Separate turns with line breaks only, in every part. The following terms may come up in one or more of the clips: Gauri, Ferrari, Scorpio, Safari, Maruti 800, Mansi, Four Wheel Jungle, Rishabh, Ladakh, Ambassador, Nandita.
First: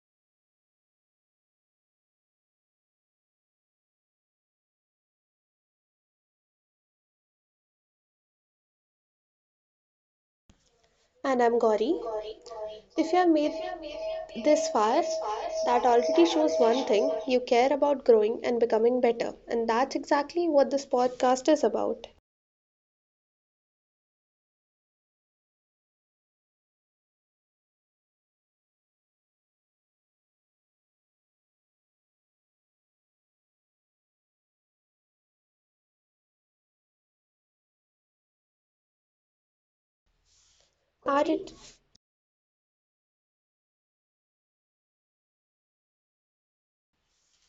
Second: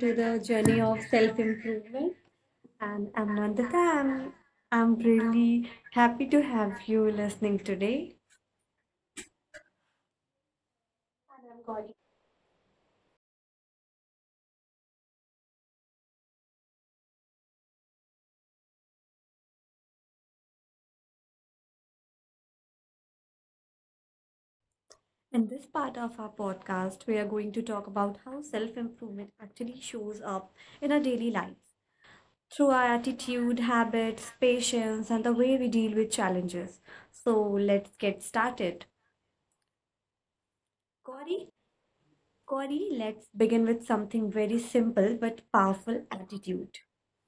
to the journey of self improvement. And Amandita, I'm really happy to have you listening today.
And I'm
I'm
Gauri.
Gauri.
If you have made this far, that already shows one thing you care about growing and becoming better. And that's exactly what this podcast is about.
In this part of our podcast, we are going to talk about how self improvement actually shows up in our daily lives through our attitude, habits, patience, and the way we deal with challenges. So let's get started.
Atti-
Gauri, Gauri, let's begin with something very simple but powerful attitude.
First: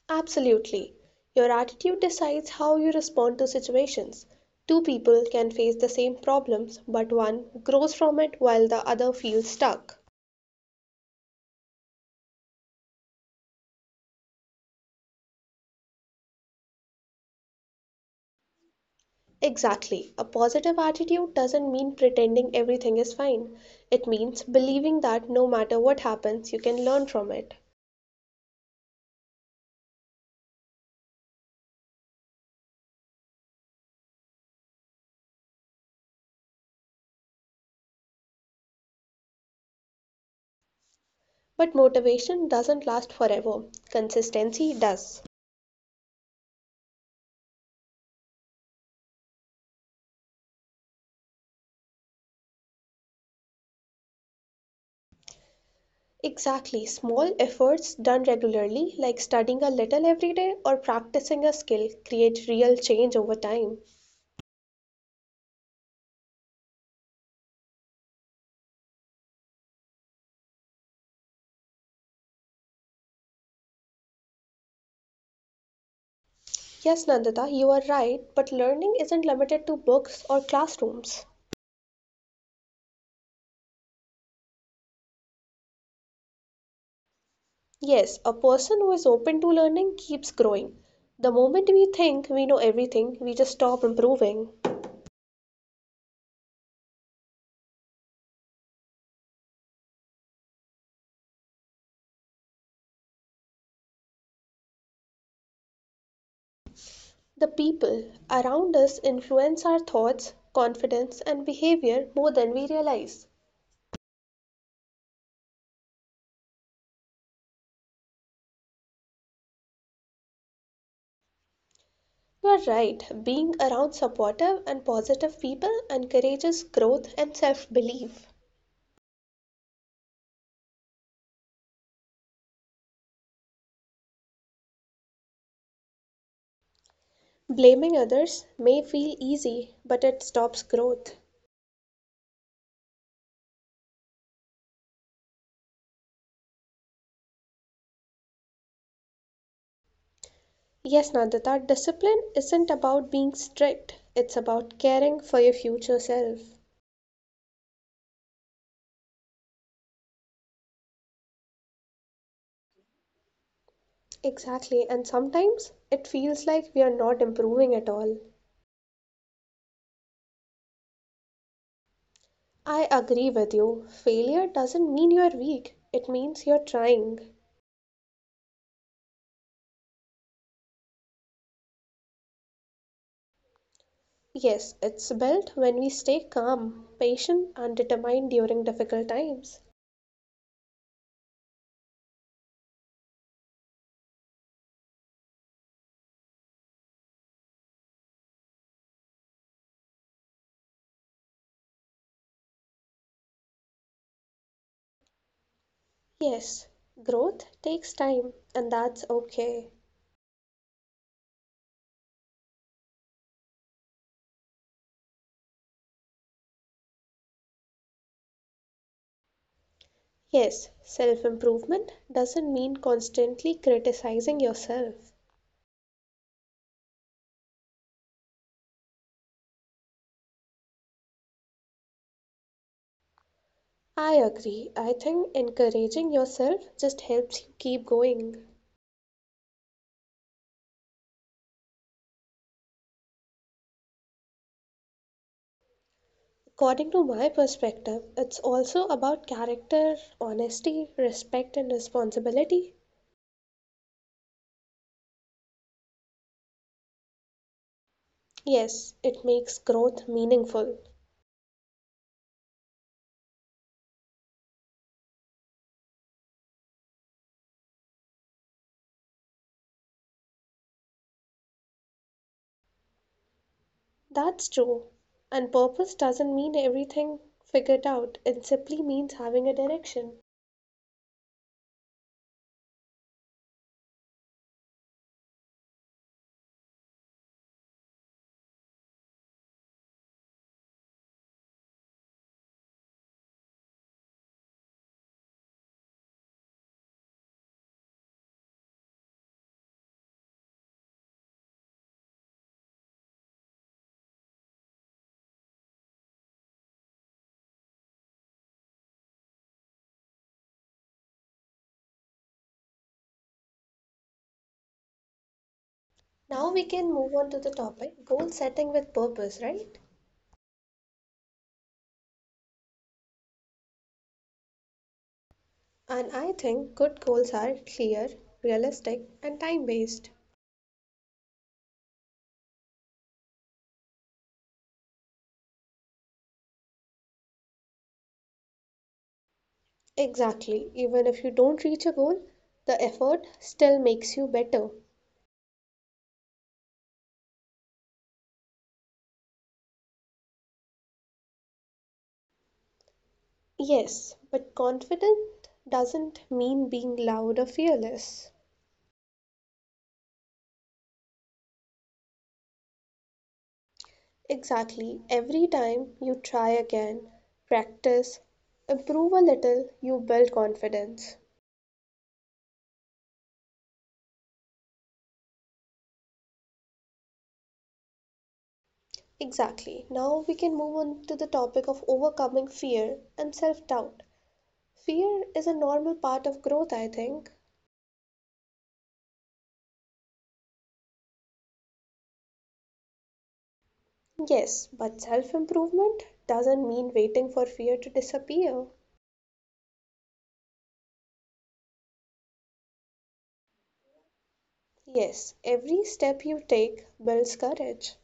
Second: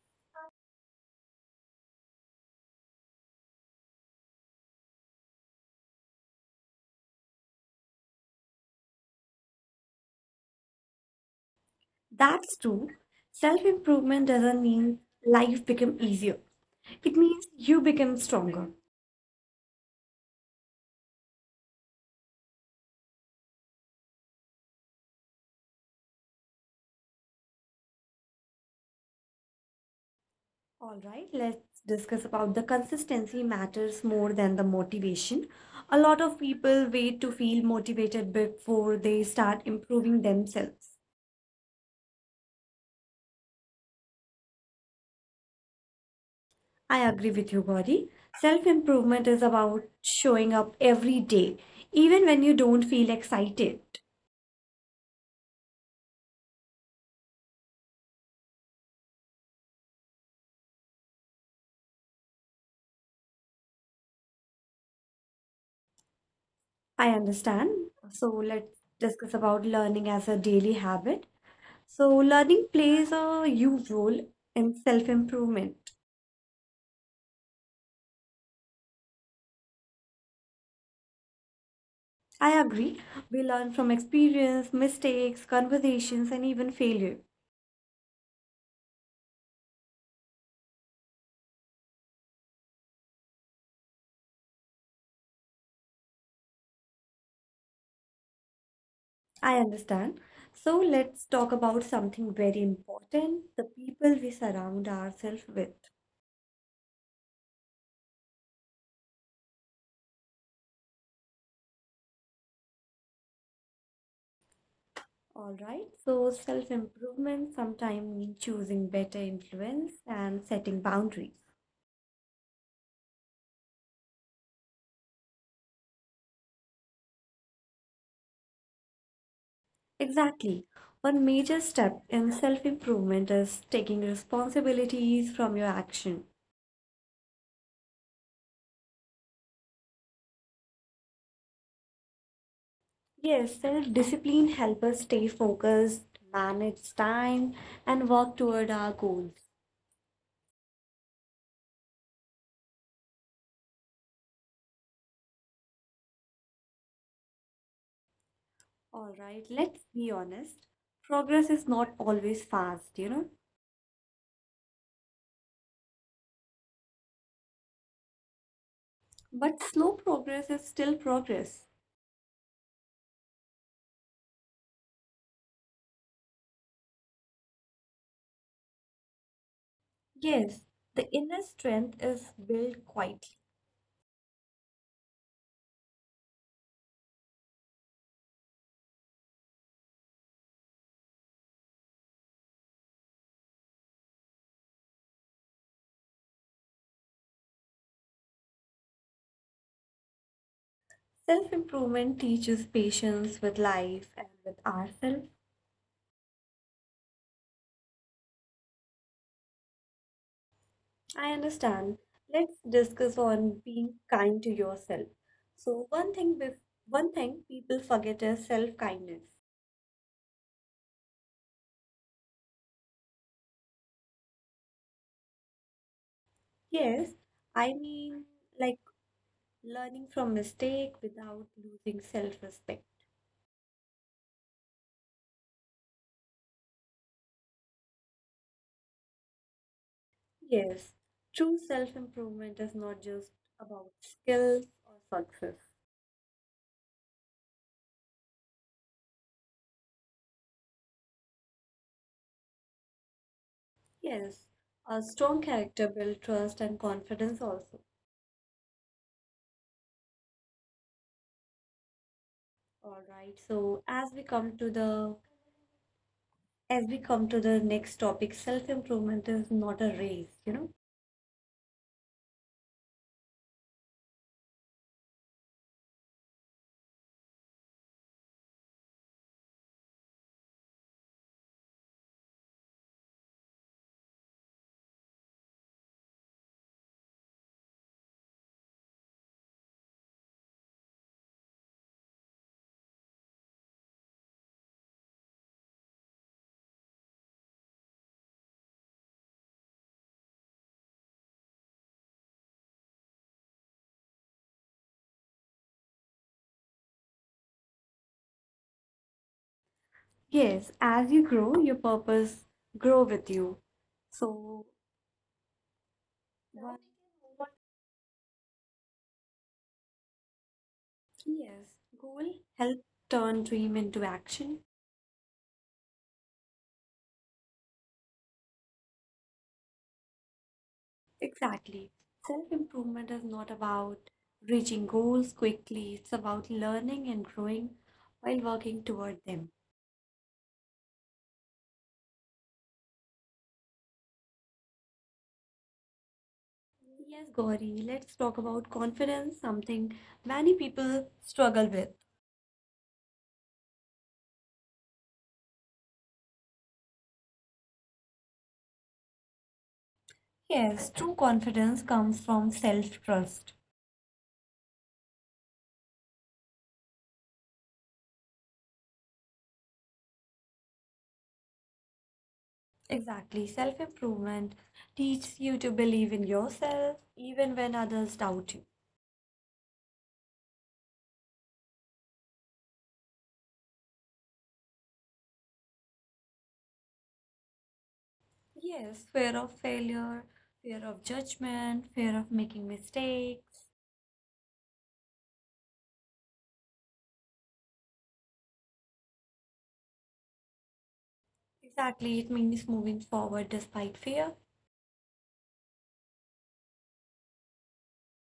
Absolutely. Your attitude decides how you respond to situations. Two people can face the same problems, but one grows from it while the other feels stuck.
That's true. Self improvement doesn't mean life become easier. It means you become stronger.
Exactly. A positive attitude doesn't mean pretending everything is fine. It means believing that no matter what happens, you can learn from it.
All right, let's discuss about the consistency matters more than the motivation. A lot of people wait to feel motivated before they start improving themselves.
But motivation doesn't last forever, consistency does.
I agree with you, Gauri. Self improvement is about showing up every day, even when you don't feel excited.
Exactly, small efforts done regularly, like studying a little every day or practicing a skill, create real change over time.
I understand. So let's discuss about learning as a daily habit. So, learning plays a huge role in self improvement.
Yes, Nandita, you are right, but learning isn't limited to books or classrooms.
I agree. We learn from experience, mistakes, conversations, and even failure.
Yes, a person who is open to learning keeps growing. The moment we think we know everything, we just stop improving.
I understand. So, let's talk about something very important the people we surround ourselves with.
The people around us influence our thoughts, confidence, and behavior more than we realize.
All right. So, self improvement sometimes means choosing better influence and setting boundaries.
You are right. Being around supportive and positive people encourages growth and self belief.
Exactly. One major step in self improvement is taking responsibilities from your action.
Blaming others may feel easy, but it stops growth.
Yes, self-discipline helps us stay focused, manage time, and work toward our goals.
Yes, Nandita, discipline isn't about being strict, it's about caring for your future self.
All right, let's be honest. Progress is not always fast, you know,
Exactly, and sometimes it feels like we are not improving at all.
but slow progress is still progress.
I agree with you. Failure doesn't mean you're weak, it means you're trying.
Yes, the inner strength is built quietly.
Yes, it's built when we stay calm, patient, and determined during difficult times.
Self-improvement teaches patience with life and with ourselves.
Yes, growth takes time, and that's okay.
I understand. Let's discuss on being kind to yourself. So one thing, bef- One thing people forget is self-kindness.
Yes, self improvement doesn't mean constantly criticizing yourself.
Yes, I mean, like learning from mistake without losing self-respect.
I agree. I think encouraging yourself just helps you keep going.
Yes, true self-improvement is not just about skills or success.
According to my perspective, it's also about character, honesty, respect, and responsibility.
Yes, a strong character builds trust and confidence also.
Yes, it makes growth meaningful.
All right. So as we come to the next topic, self-improvement is not a race, you know.
That's true, and purpose doesn't mean everything figured out, it simply means having a direction.
Yes, as you grow, your purpose grow with you. So
Now
one
we can move on to the topic goal setting with purpose, right?
Yes, goal help turn dream into action.
And I think good goals are clear, realistic, and time based.
Exactly. Self-improvement is not about reaching goals quickly, it's about learning and growing while working toward them.
Exactly, even if you don't reach a goal, the effort still makes you better.
Yes, Gauri, let's talk about confidence, something many people struggle with.
Yes, but confident doesn't mean being loud or fearless.
Yes, true confidence comes from self-trust.
Exactly. Every time you try again, practice, improve a little, you build confidence.
Exactly. Self-improvement teaches you to believe in yourself even when others doubt you.
Exactly. Now we can move on to the topic of overcoming fear and self doubt. Fear is a normal part of growth, I think.
Yes, fear of failure, fear of judgment, fear of making mistakes.
Yes, but self improvement doesn't mean waiting for fear to disappear.
Exactly, it means moving forward despite fear.
Yes, every step you take builds courage.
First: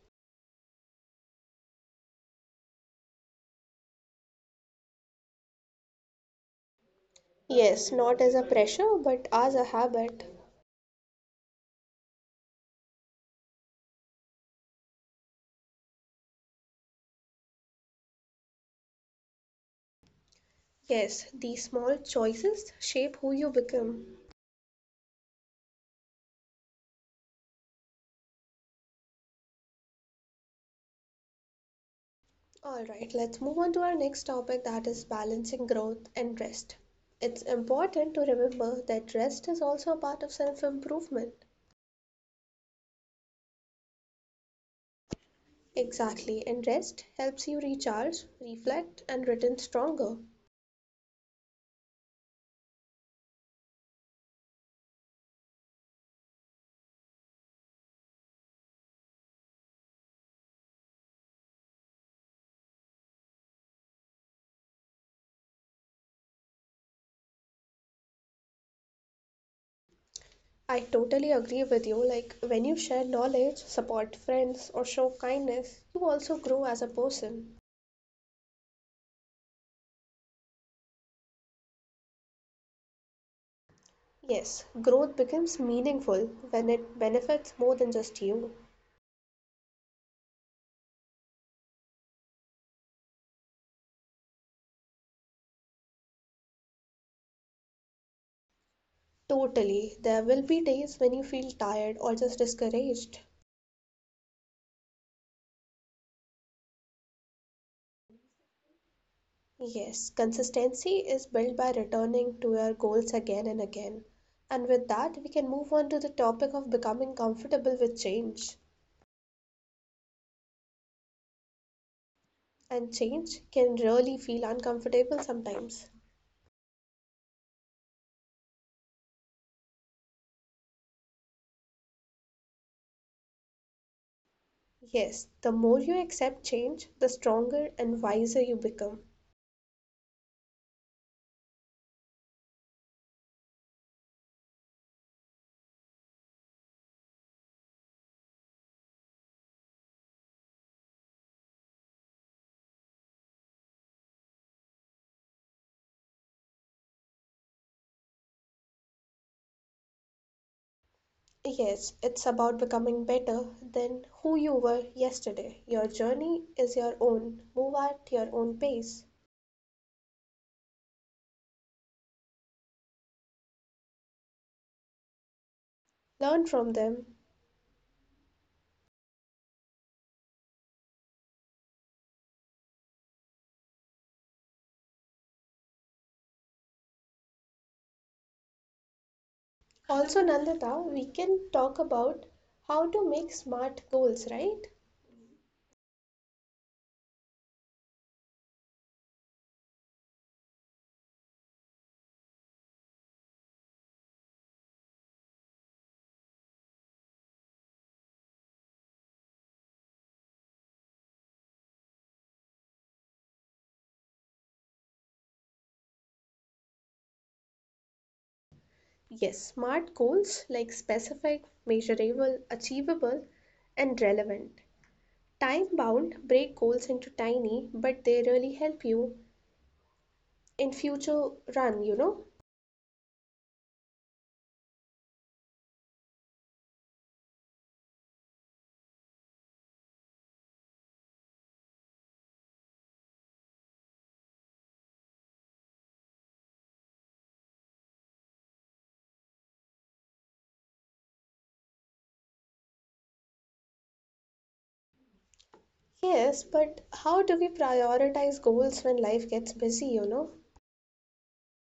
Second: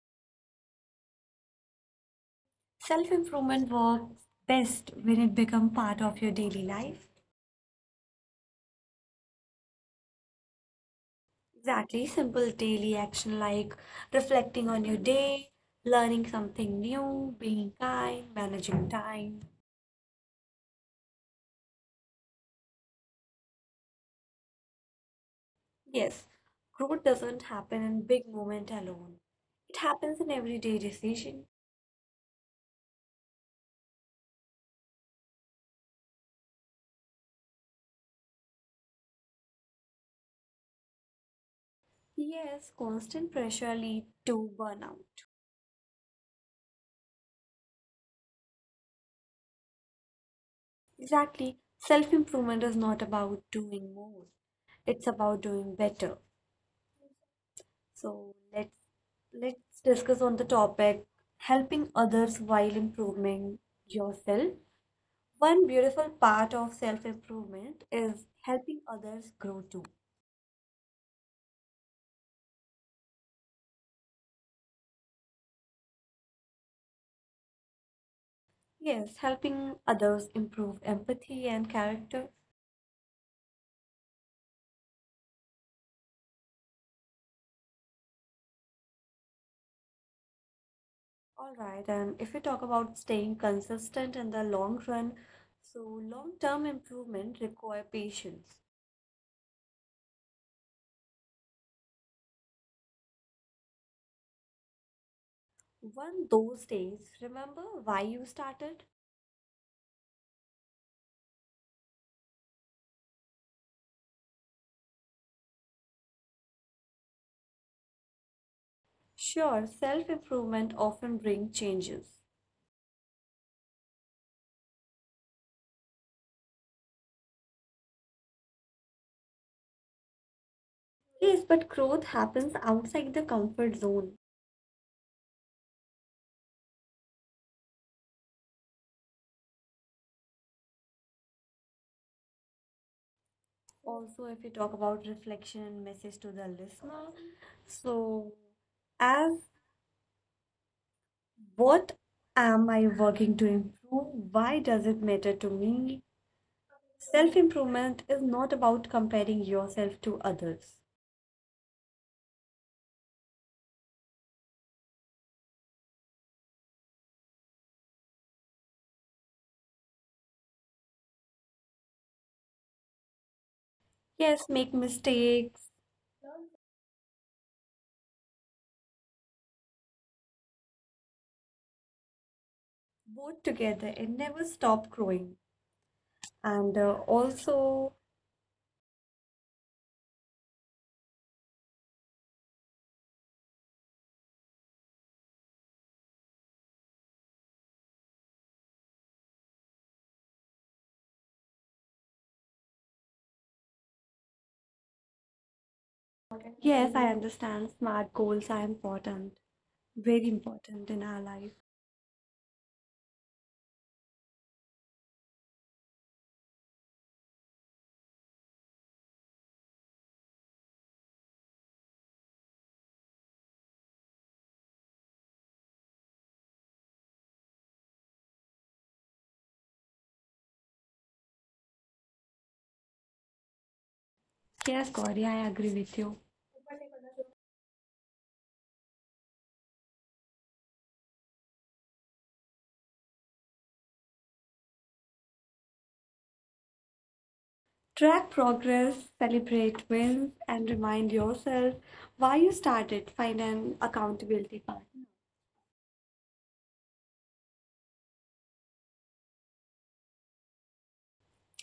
Self-improvement works best when it becomes part of your daily life.
Yes, not as a pressure, but as a habit.
Exactly, simple daily action like reflecting on your day, learning something new, being kind, managing time.
Yes, these small choices shape who you become.
Yes, growth doesn't happen in big moment alone. It happens in everyday decision.
All right, let's move on to our next topic that is balancing growth and rest. It's important to remember that rest is also a part of self improvement.
Yes, constant pressure lead to burnout.
Exactly, and rest helps you recharge, reflect, and return stronger.
Exactly. Self-improvement is not about doing more. It's about doing better. So let's discuss on the topic helping others while improving yourself. One beautiful part of self-improvement is helping others grow too.
I totally agree with you. Like when you share knowledge, support friends, or show kindness, you also grow as a person.
Yes, helping others improve empathy and character.
Yes, growth becomes meaningful when it benefits more than just you.
All right, and if we talk about staying consistent in the long run, so long-term improvement require patience.
Totally. There will be days when you feel tired or just discouraged.
One those days, remember why you started?
Yes, consistency is built by returning to your goals again and again. And with that, we can move on to the topic of becoming comfortable with change.
Sure, self-improvement often bring changes.
And change can really feel uncomfortable sometimes.
Yes, but growth happens outside the comfort zone.
Yes, the more you accept change, the stronger and wiser you become.
Also, if you talk about reflection and message to the listener, so as what am I working to improve? Why does it matter to me? Self improvement is not about comparing yourself to others.
Yes, it's about becoming better than who you were yesterday. Your journey is your own. Move at your own pace.
Yes, make mistakes,
Learn from them.
both together, and never stop growing. And uh, also,
Also, Nandita, we can talk about how to make smart goals, right?
yes, I understand smart goals are important, very important in our life.
Yes, smart goals like specific, measurable, achievable, and relevant. Time bound, break goals into tiny, but they really help you in future run, you know?
Yes, Gauri, I agree with you. Track progress, celebrate wins, and remind yourself why you started. Find an accountability partner.
Yes, but how do we prioritize goals when life gets busy, you know?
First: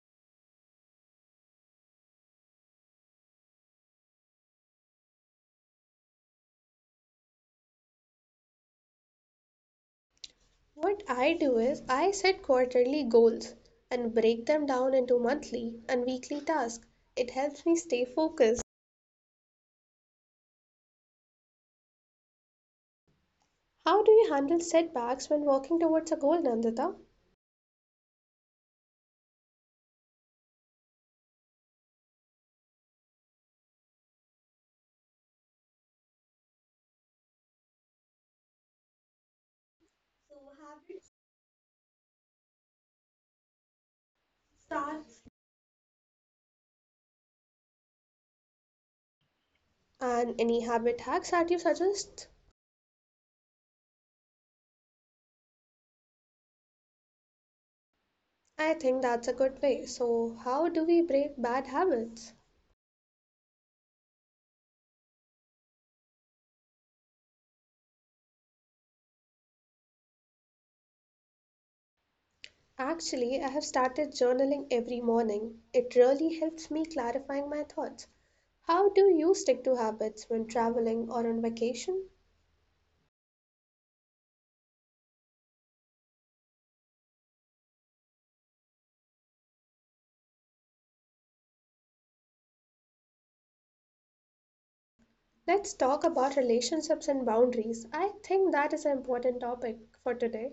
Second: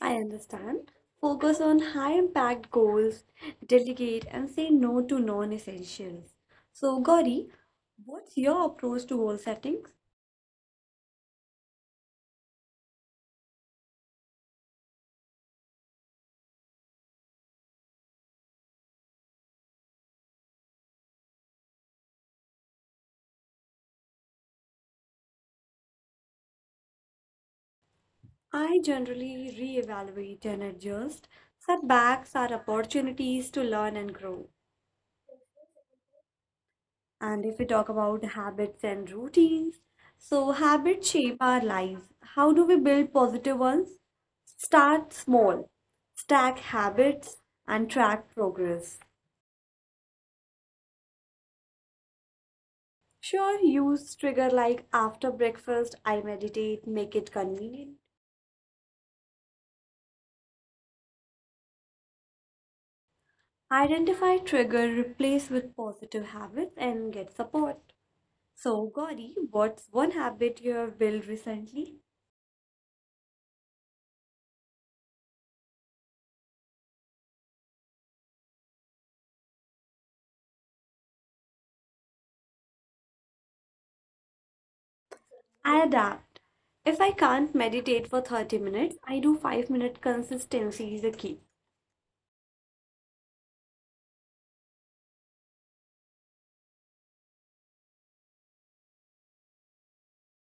I understand. Focus on high impact goals, delegate, and say no to non essentials. So, Gauri, what's your approach to goal settings?
What I do is I set quarterly goals and break them down into monthly and weekly tasks. It helps me stay focused. How do you handle setbacks when working towards a goal, Nandita?
I generally reevaluate and adjust. Setbacks are opportunities to learn and grow. And if we talk about habits and routines, so habits shape our lives. How do we build positive ones? Start small, stack habits, and track progress.
And any habit hacks that you suggest?
Sure, use trigger like after breakfast, I meditate, make it convenient.
I think that's a good way. So, how do we break bad habits?
Identify trigger, replace with positive habits, and get support. So, Gauri, what's one habit you have built recently?
Actually, I have started journaling every morning. It really helps me clarifying my thoughts. How do you stick to habits when traveling or on vacation?
I adapt. If I can't meditate for 30 minutes, I do 5-minute consistency is the key.
Let's talk about relationships and boundaries. I think that is an important topic for today.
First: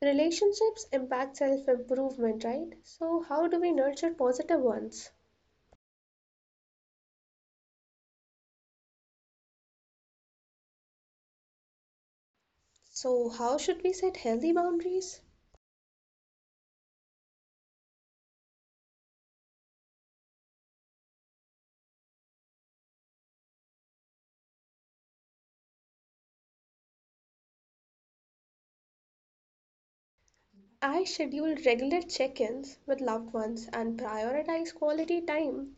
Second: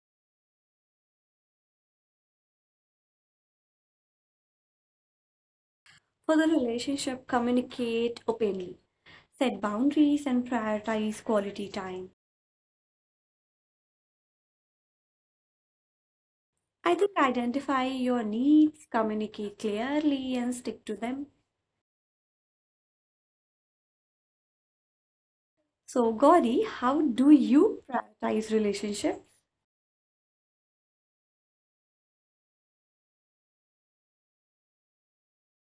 Relationships impact self improvement, right? So, how do we nurture positive ones?
For the relationship, communicate openly, set boundaries, and prioritize quality time.
So, how should we set healthy boundaries?
I think identify your needs, communicate clearly, and stick to them. So, Gauri, how do you prioritize relationship?
I schedule regular check ins with loved ones and prioritize quality time.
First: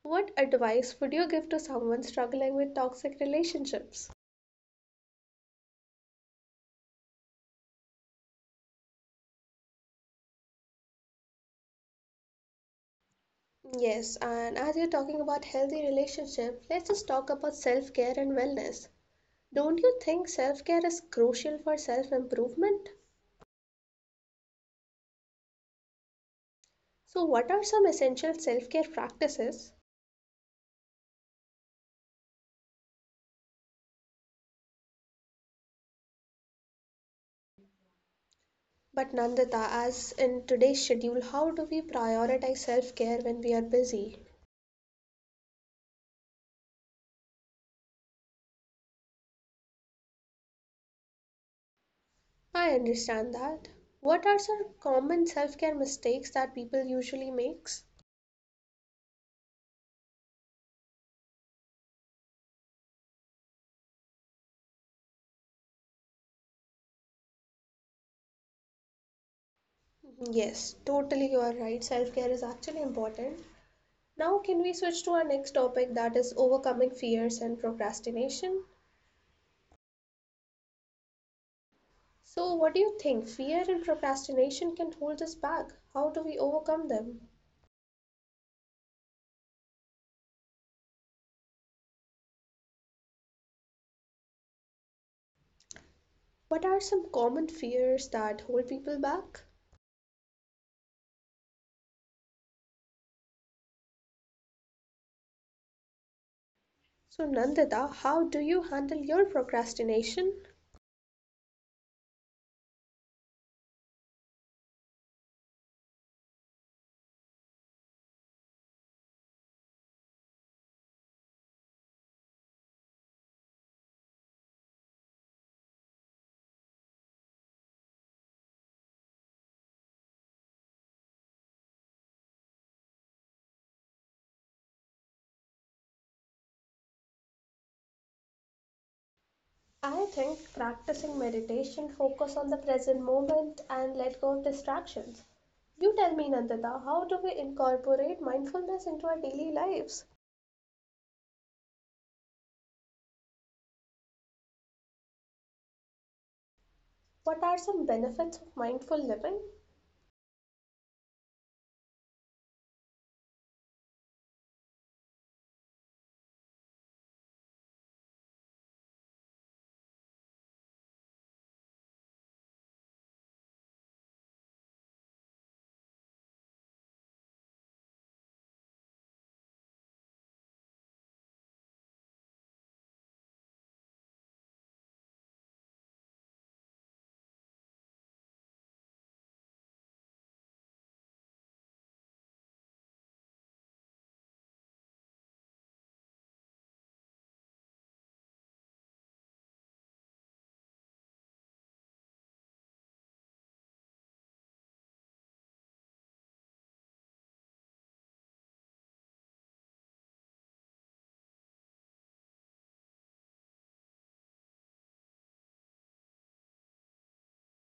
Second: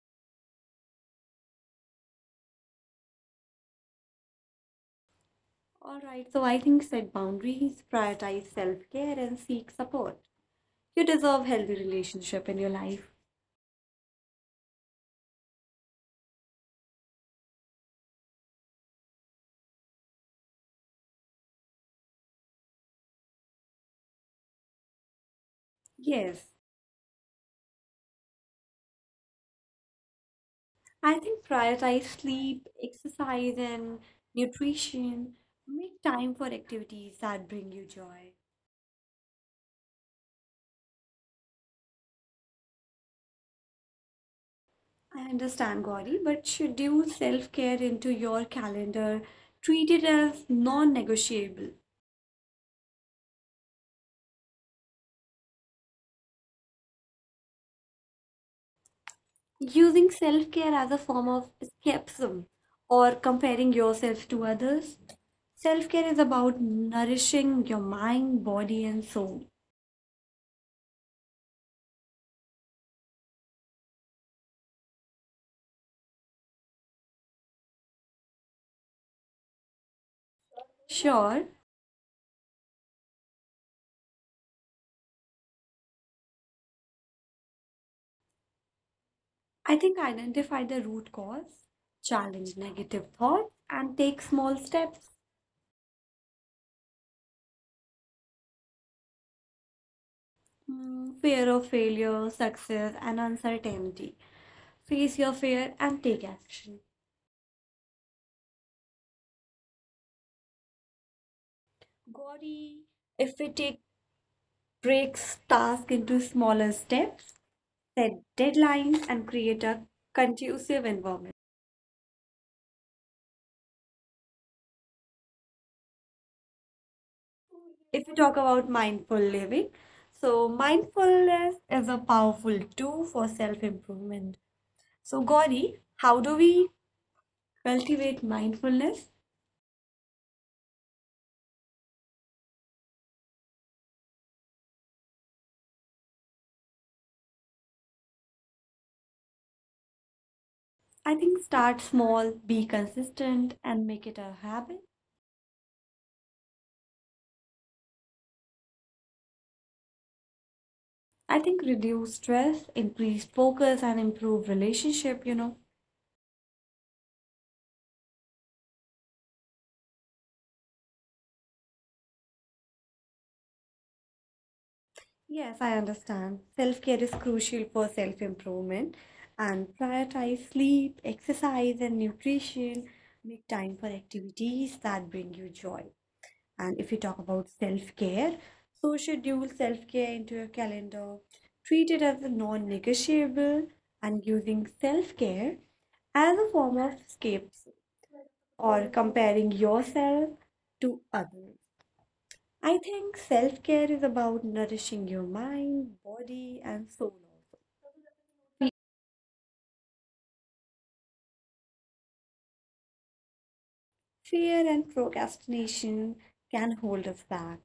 What advice would you give to someone struggling with toxic relationships?
All right, so I think set boundaries, prioritize self-care, and seek support. You deserve healthy relationship in your life.
Yes, and as you're talking about healthy relationships, let's just talk about self care and wellness. Don't you think self care is crucial for self improvement?
Yes,
So, what are some essential self care practices?
I think prioritize sleep, exercise, and nutrition. Make time for activities that bring you joy.
But Nandita, as in today's schedule, how do we prioritize self care when we are busy?
I understand, Gauri, but schedule self-care into your calendar. Treat it as non-negotiable.
I understand that. What are some common self care mistakes that people usually makes?
Using self-care as a form of escapism or comparing yourself to others. Self-care is about nourishing your mind, body, and soul.
Yes, totally you are right. Self care is actually important. Now, can we switch to our next topic that is overcoming fears and procrastination?
Sure,
So, what do you think? Fear and procrastination can hold us back. How do we overcome them?
I think identify the root cause, challenge negative thoughts, and take small steps.
What are some common fears that hold people back?
Hmm, fear of failure, success, and uncertainty. Face your fear and take action.
So, Nandita, how do you handle your procrastination?
Gauri, if we take breaks task into smaller steps, set deadlines and create a conducive environment. If we talk about mindful living, so mindfulness is a powerful tool for self improvement. So, Gauri, how do we cultivate mindfulness?
I think practicing meditation, focus on the present moment, and let go of distractions. You tell me, Nandita, how do we incorporate mindfulness into our daily lives?
I think start small, be consistent, and make it a habit.
What are some benefits of mindful living?
I think reduce stress, increase focus, and improve relationship, you know. Yes, I understand. Self-care is crucial for self-improvement and prioritize sleep, exercise, and nutrition. Make time for activities that bring you joy. And if you talk about self-care, so schedule self-care into your calendar. Treat it as a non-negotiable and using self-care as a form of escape or comparing yourself to others. I think self care is about nourishing your mind, body, and soul also. Fear and procrastination can hold us back.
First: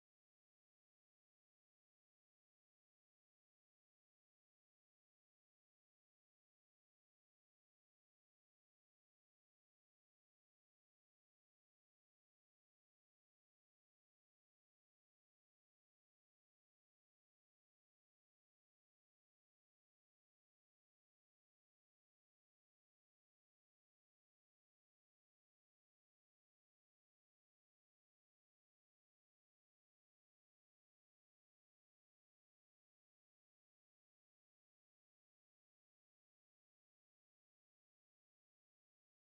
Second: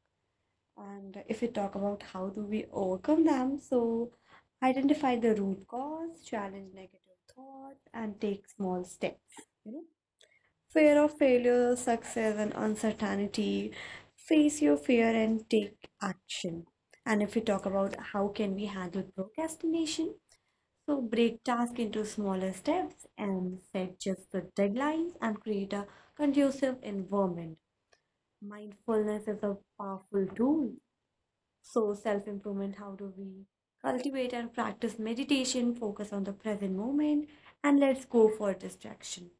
And if we talk about how do we overcome them, so identify the root cause, challenge negative thoughts, and take small steps. You know, fear of failure, success, and uncertainty. Face your fear and take action. And if we talk about how can we handle procrastination, so break task into smaller steps and set just the deadlines and create a conducive environment. Mindfulness is a powerful tool. So self-improvement, how do we cultivate and practice meditation, focus on the present moment, and let's go for distraction.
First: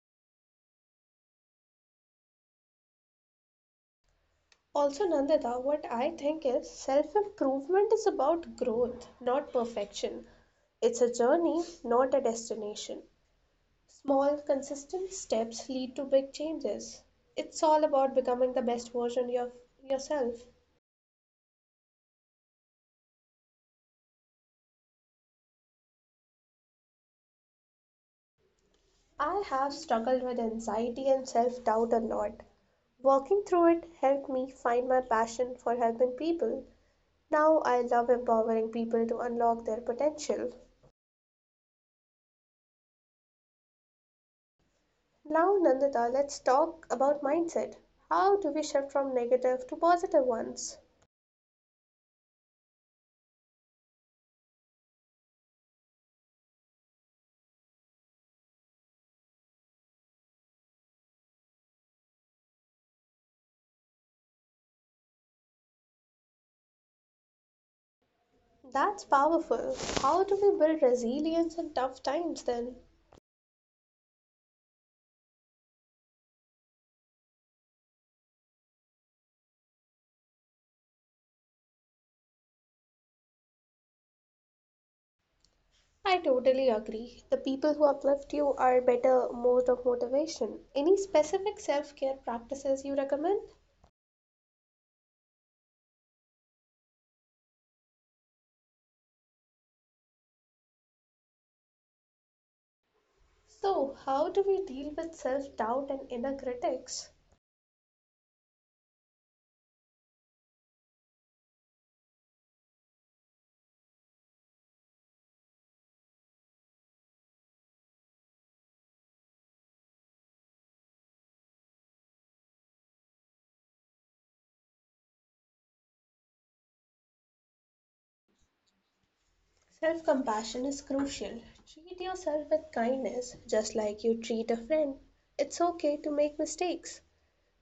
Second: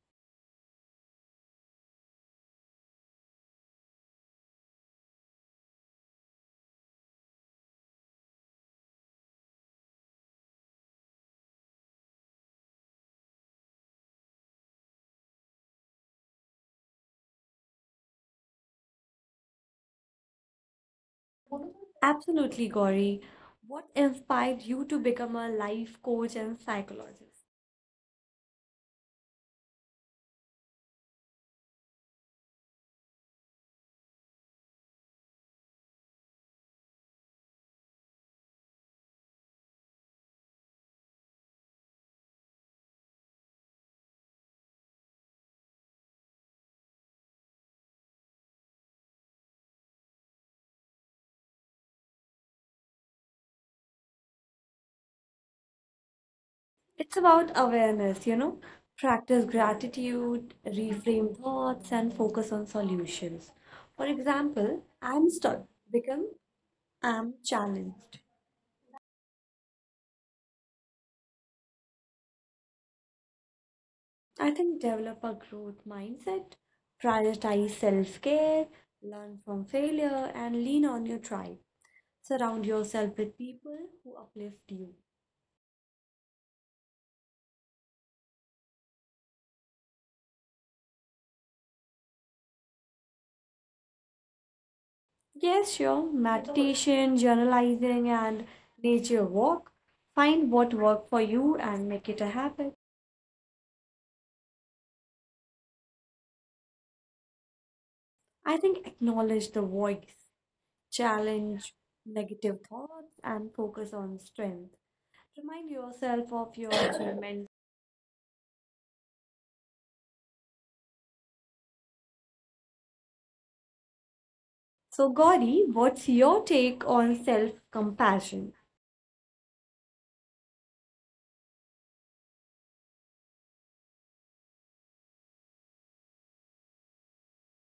Also, Nandita, what I think is self improvement is about growth, not perfection. It's a journey, not a destination. Small, consistent steps lead to big changes. It's all about becoming the best version of yourself.
Absolutely, Gauri. What inspired you to become a life coach and psychologist?
I have struggled with anxiety and self doubt a lot. Working through it helped me find my passion for helping people. Now I love empowering people to unlock their potential. Now, Nandita, let's talk about mindset. How do we shift from negative to positive ones?
It's about awareness, you know, practice gratitude, reframe thoughts, and focus on solutions. For example, I'm stuck, become I'm challenged.
That's powerful. How do we build resilience in tough times then?
I think develop a growth mindset, prioritize self care, learn from failure, and lean on your tribe. Surround yourself with people who uplift you.
I totally agree. The people who uplift you are better mode of motivation. Any specific self care practices you recommend?
Yes, sure, meditation, journalizing, and nature walk. Find what work for you and make it a habit.
So, how do we deal with self doubt and inner critics?
I think acknowledge the voice, challenge negative thoughts, and focus on strength. Remind yourself of your achievements. So, Gauri, what's your take on self compassion?
Self compassion is crucial. Treat yourself with kindness, just like you treat a friend. It's okay to make mistakes.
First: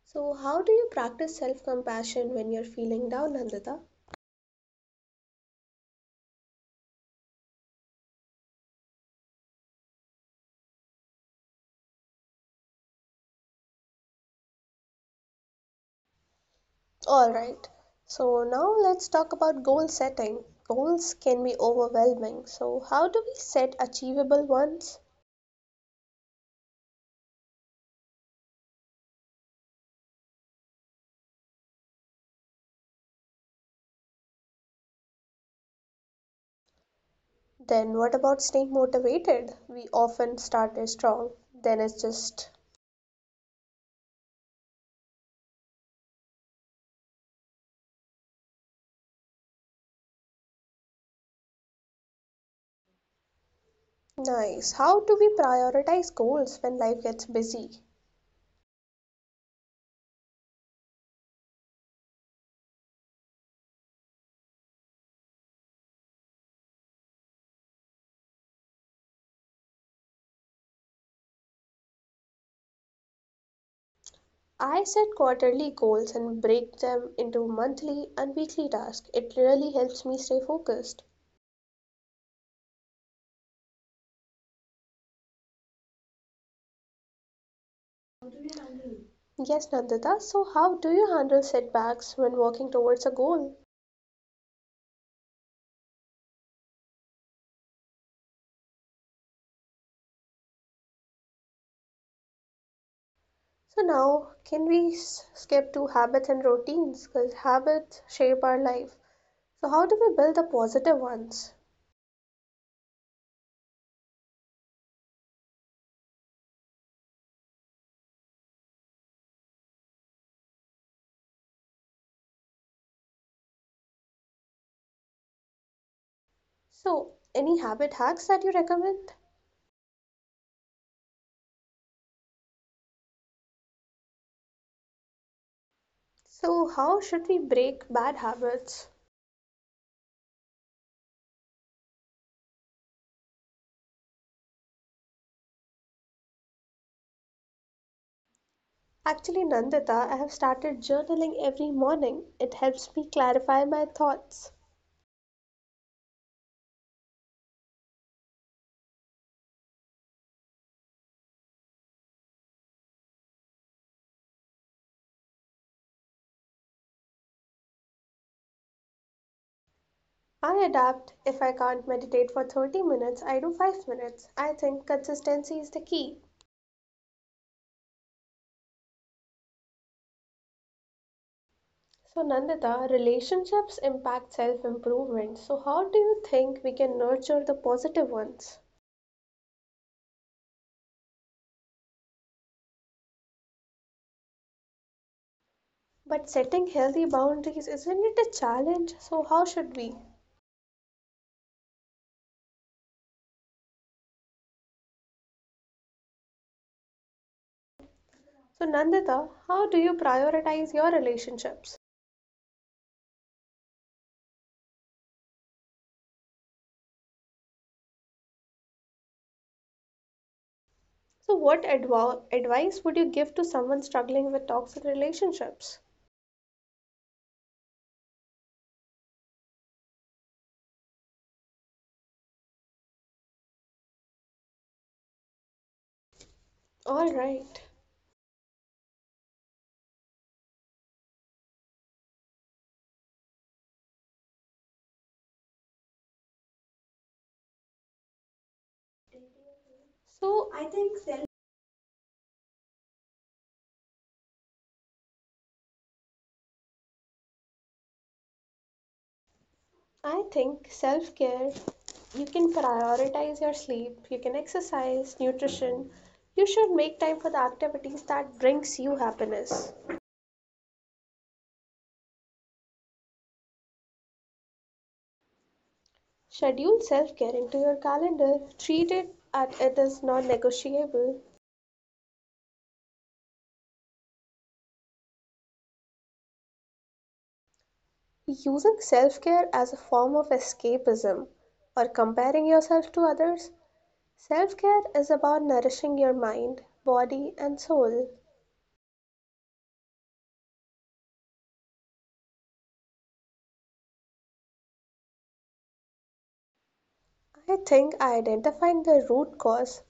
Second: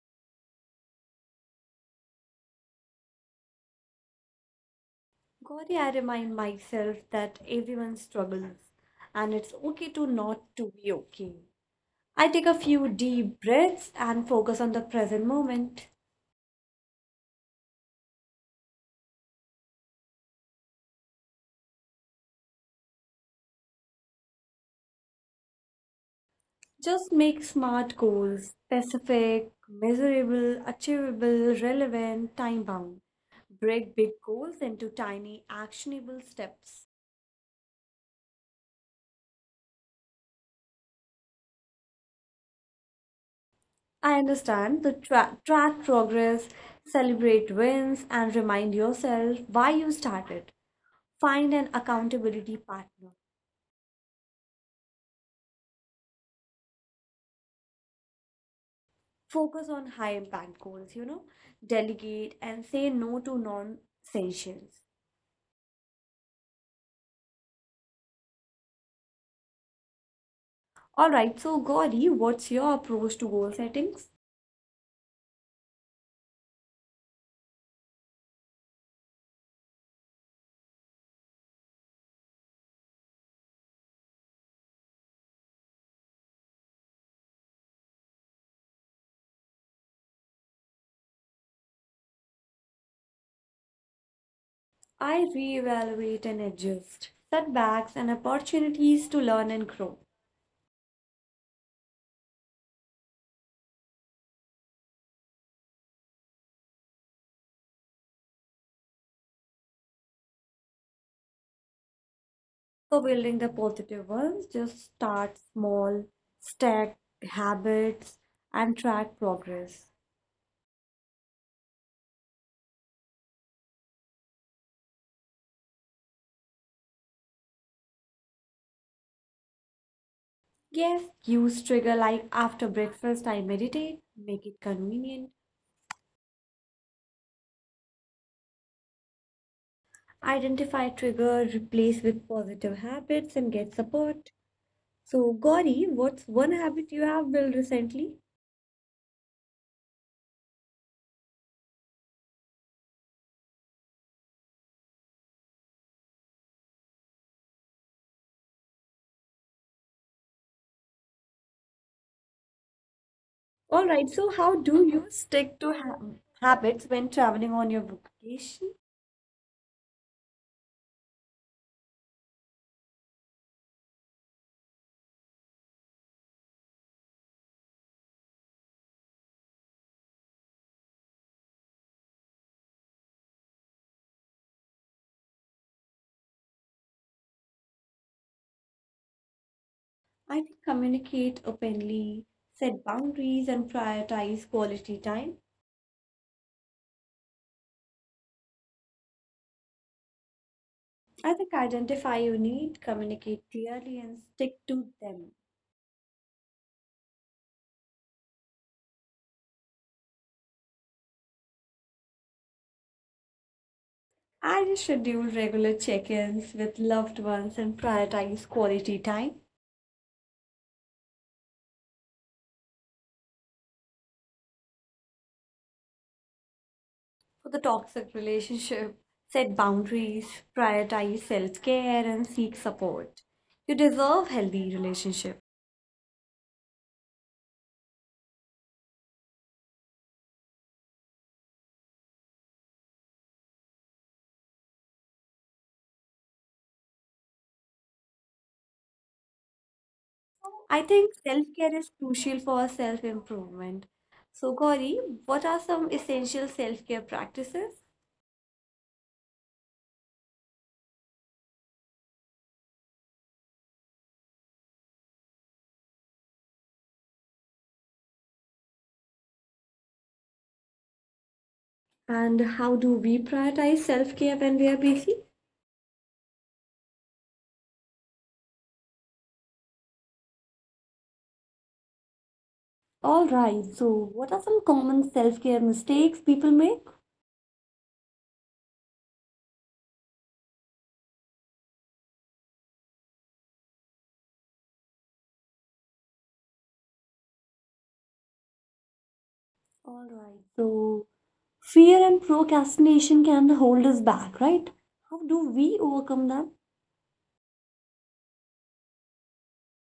So, how do you practice self compassion when you're feeling down, Nandita?
Gauri, I remind myself that everyone struggles and it's okay to not to be okay. I take a few deep breaths and focus on the present moment.
All right. So now let's talk about goal setting. Goals can be overwhelming. So how do we set achievable ones?
Just make smart goals specific, measurable, achievable, relevant, time bound. Break big goals into tiny, actionable steps.
Then what about staying motivated? We often start it strong, then it's just
I understand the tra- Track progress, celebrate wins, and remind yourself why you started. Find an accountability partner.
nice. How do we prioritize goals when life gets busy?
Focus on high impact goals, you know, delegate and say no to non essentials. All right, so Gauri, what's your approach to goal settings?
I set quarterly goals and break them into monthly and weekly tasks. It really helps me stay focused. Yes, Nandita, so how do you handle setbacks when working towards a goal?
I reevaluate and adjust setbacks and opportunities to learn and grow.
So now, can we skip to habits and routines? Because habits shape our life. So how do we build the positive ones?
For building the positive ones, just start small, stack habits, and track progress.
So any habit hacks that you recommend?
Yes, use trigger like after breakfast, I meditate, make it convenient.
So how should we break bad habits?
Identify trigger, replace with positive habits, and get support. So, Gauri, what's one habit you have built recently?
Actually, Nandita, I have started journaling every morning. It helps me clarify my thoughts.
All right, so how do you stick to ha habits when traveling on your vacation?
I adapt. If I can't meditate for 30 minutes, I do 5 minutes. I think consistency is the key. So, Nandita, relationships impact self improvement. So, how do you think we can nurture the positive ones?
I think communicate openly, set boundaries, and prioritize quality time.
But setting healthy boundaries, isn't it a challenge? So, how should we?
I think identify your need, communicate clearly, and stick to them.
So, Nandita, how do you prioritize your relationships?
I just schedule regular check-ins with loved ones and prioritize quality time.
So, what advice would you give to someone struggling with toxic relationships?
For the toxic relationship, set boundaries, prioritize self-care, and seek support. You deserve healthy relationship.
All right. So,
I think self care is crucial for self improvement. So, Gauri, what are some essential self care practices
I think self care, you can prioritize your sleep, you can exercise, nutrition. You should make time for the activities that brings you happiness.
and how do we prioritize self care when we are busy?
Schedule self care into your calendar. Treat it at it as non-negotiable.
All right, so what are some common self care mistakes people make?
Using self care as a form of escapism or comparing yourself to others, self care is about nourishing your mind, body, and soul.
All right. So, fear and procrastination can hold us back, right? How do we overcome them?
I think identifying the root cause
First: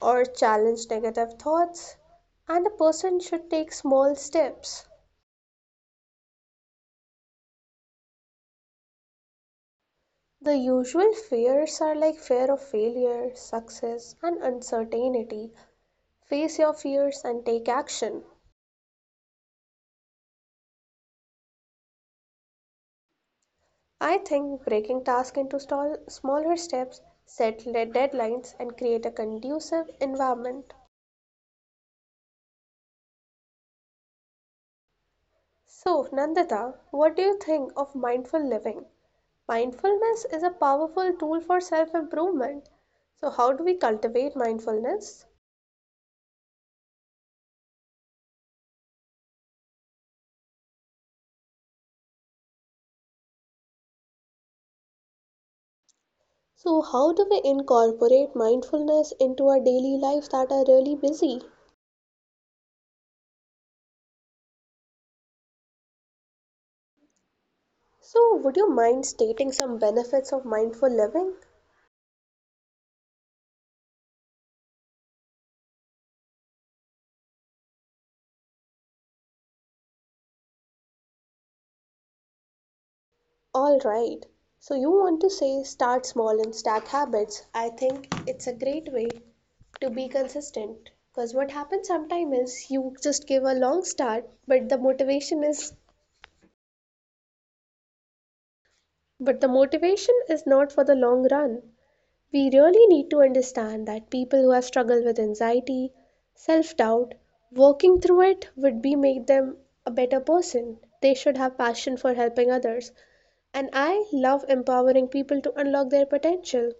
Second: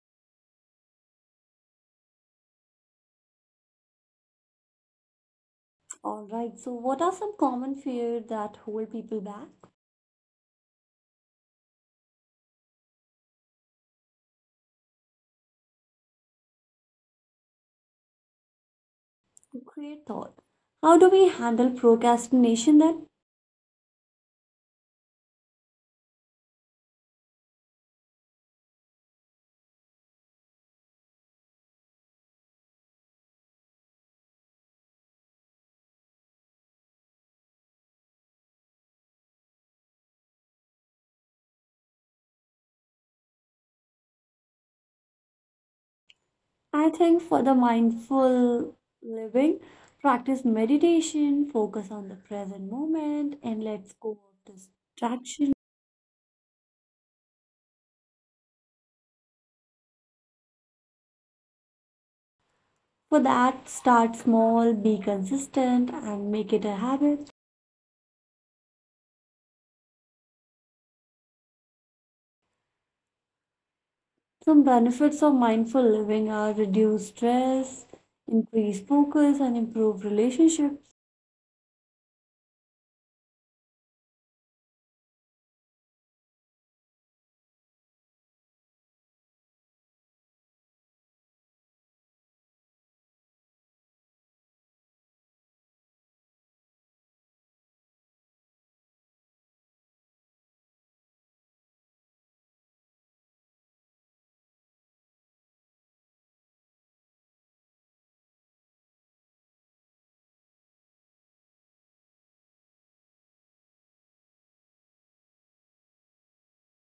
or challenge negative thoughts, and a person should take small steps.
All right, so what are some common fears that hold people back?
The usual fears are like fear of failure, success, and uncertainty. Face your fears and take action.
So, great thought. How do we handle procrastination then?
I think breaking tasks into smaller steps, set deadlines, and create a conducive environment. So, Nandita, what do you think of mindful living? Mindfulness is a powerful tool for self improvement. So, how do we cultivate mindfulness?
I think for the mindful living, practice meditation, focus on the present moment, and let's go of distraction.
So, how do we incorporate mindfulness into our daily lives that are really busy?
For that, start small, be consistent, and make it a habit.
So, would you mind stating some benefits of mindful living?
Some benefits of mindful living are reduce stress, increase focus, and improve relationships.
Alright, so you want to say start small and stack habits. I think it's a great way to be consistent. Because what happens sometimes is you just give a long start, but the motivation is But the motivation is not for the long run. We really need to understand that people who have struggled with anxiety, self doubt, working through it would be make them a better person. They should have passion for helping others. And I love empowering people to unlock their potential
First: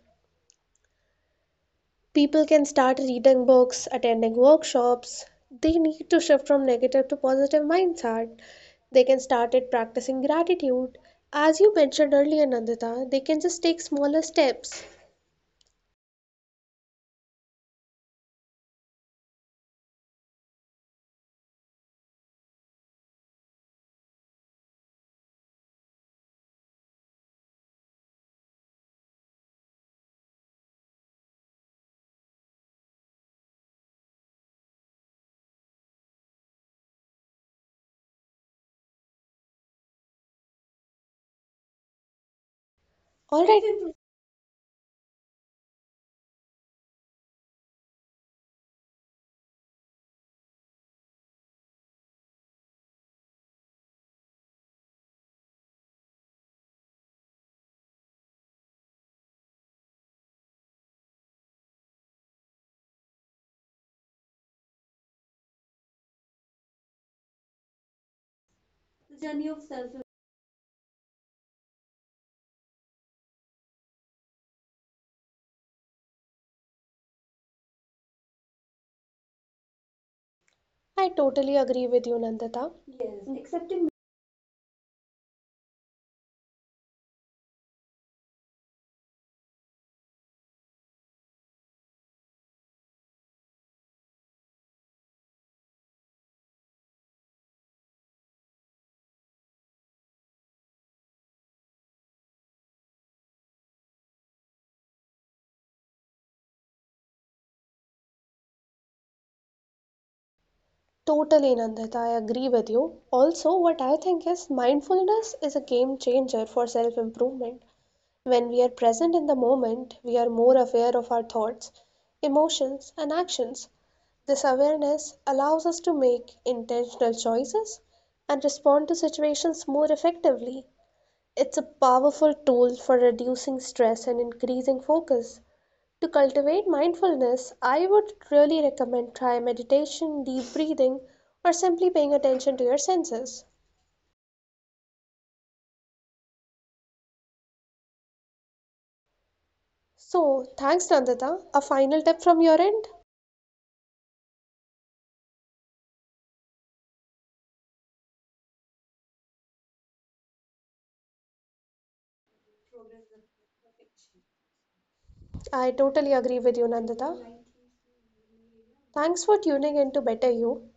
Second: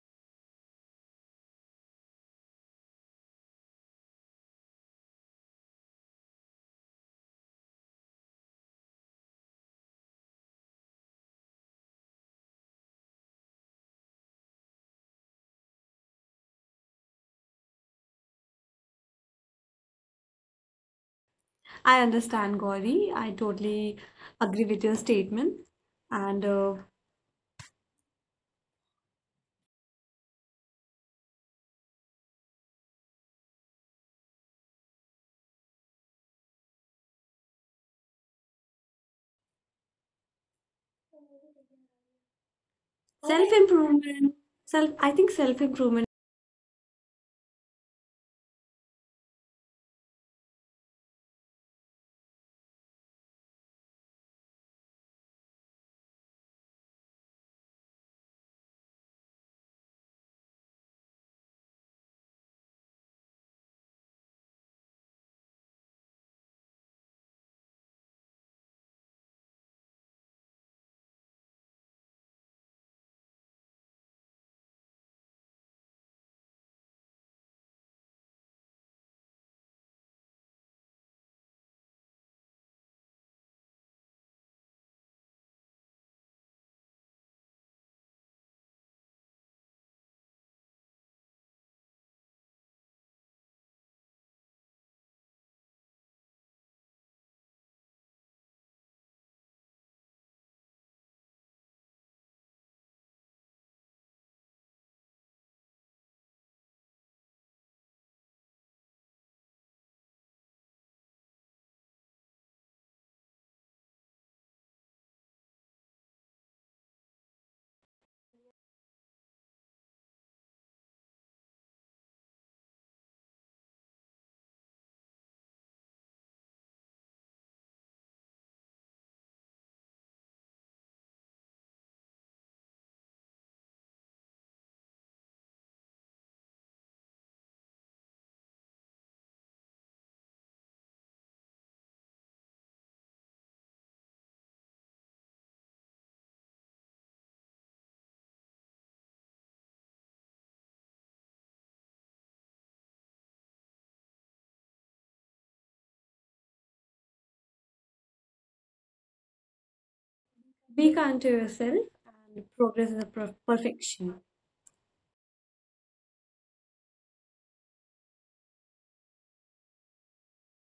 people can start reading books, attending workshops. They need to shift from negative to positive mindset. They can start it practicing gratitude. As you mentioned earlier, Nandita, they can just take smaller steps.
I understand, Gauri. I totally agree with your statement. And
Alright,
self improvement, self. I think self improvement
I totally agree with you, Nandita. Totally, Nandita, I agree with you. Also, what I think is mindfulness is a game changer for self improvement. When we are present in the moment, we are more aware of our thoughts, emotions, and actions. This awareness allows us to make intentional choices and respond to situations more effectively. It's a powerful tool for reducing stress and increasing focus. To cultivate mindfulness, I would really recommend try meditation, deep breathing, or simply paying attention to your senses. So, thanks Nandita. A final tip from your end?
be kind to yourself and progress is a perfection.
I totally agree with you, Nandita. Thanks for tuning in to Better You.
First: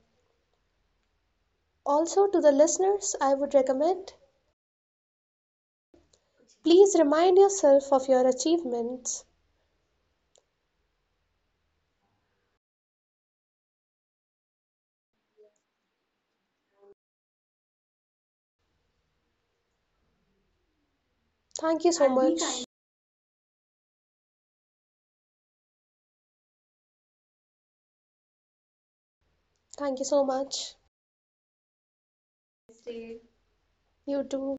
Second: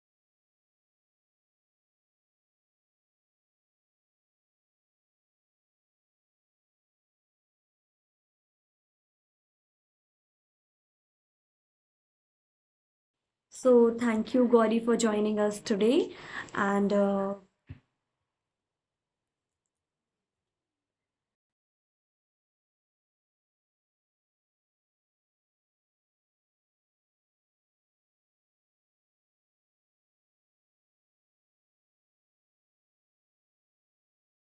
Also, to the listeners, I would recommend please remind yourself of your achievements.
So thank you Gauri for joining us today and
Thank you so much. Thank you so much. You too.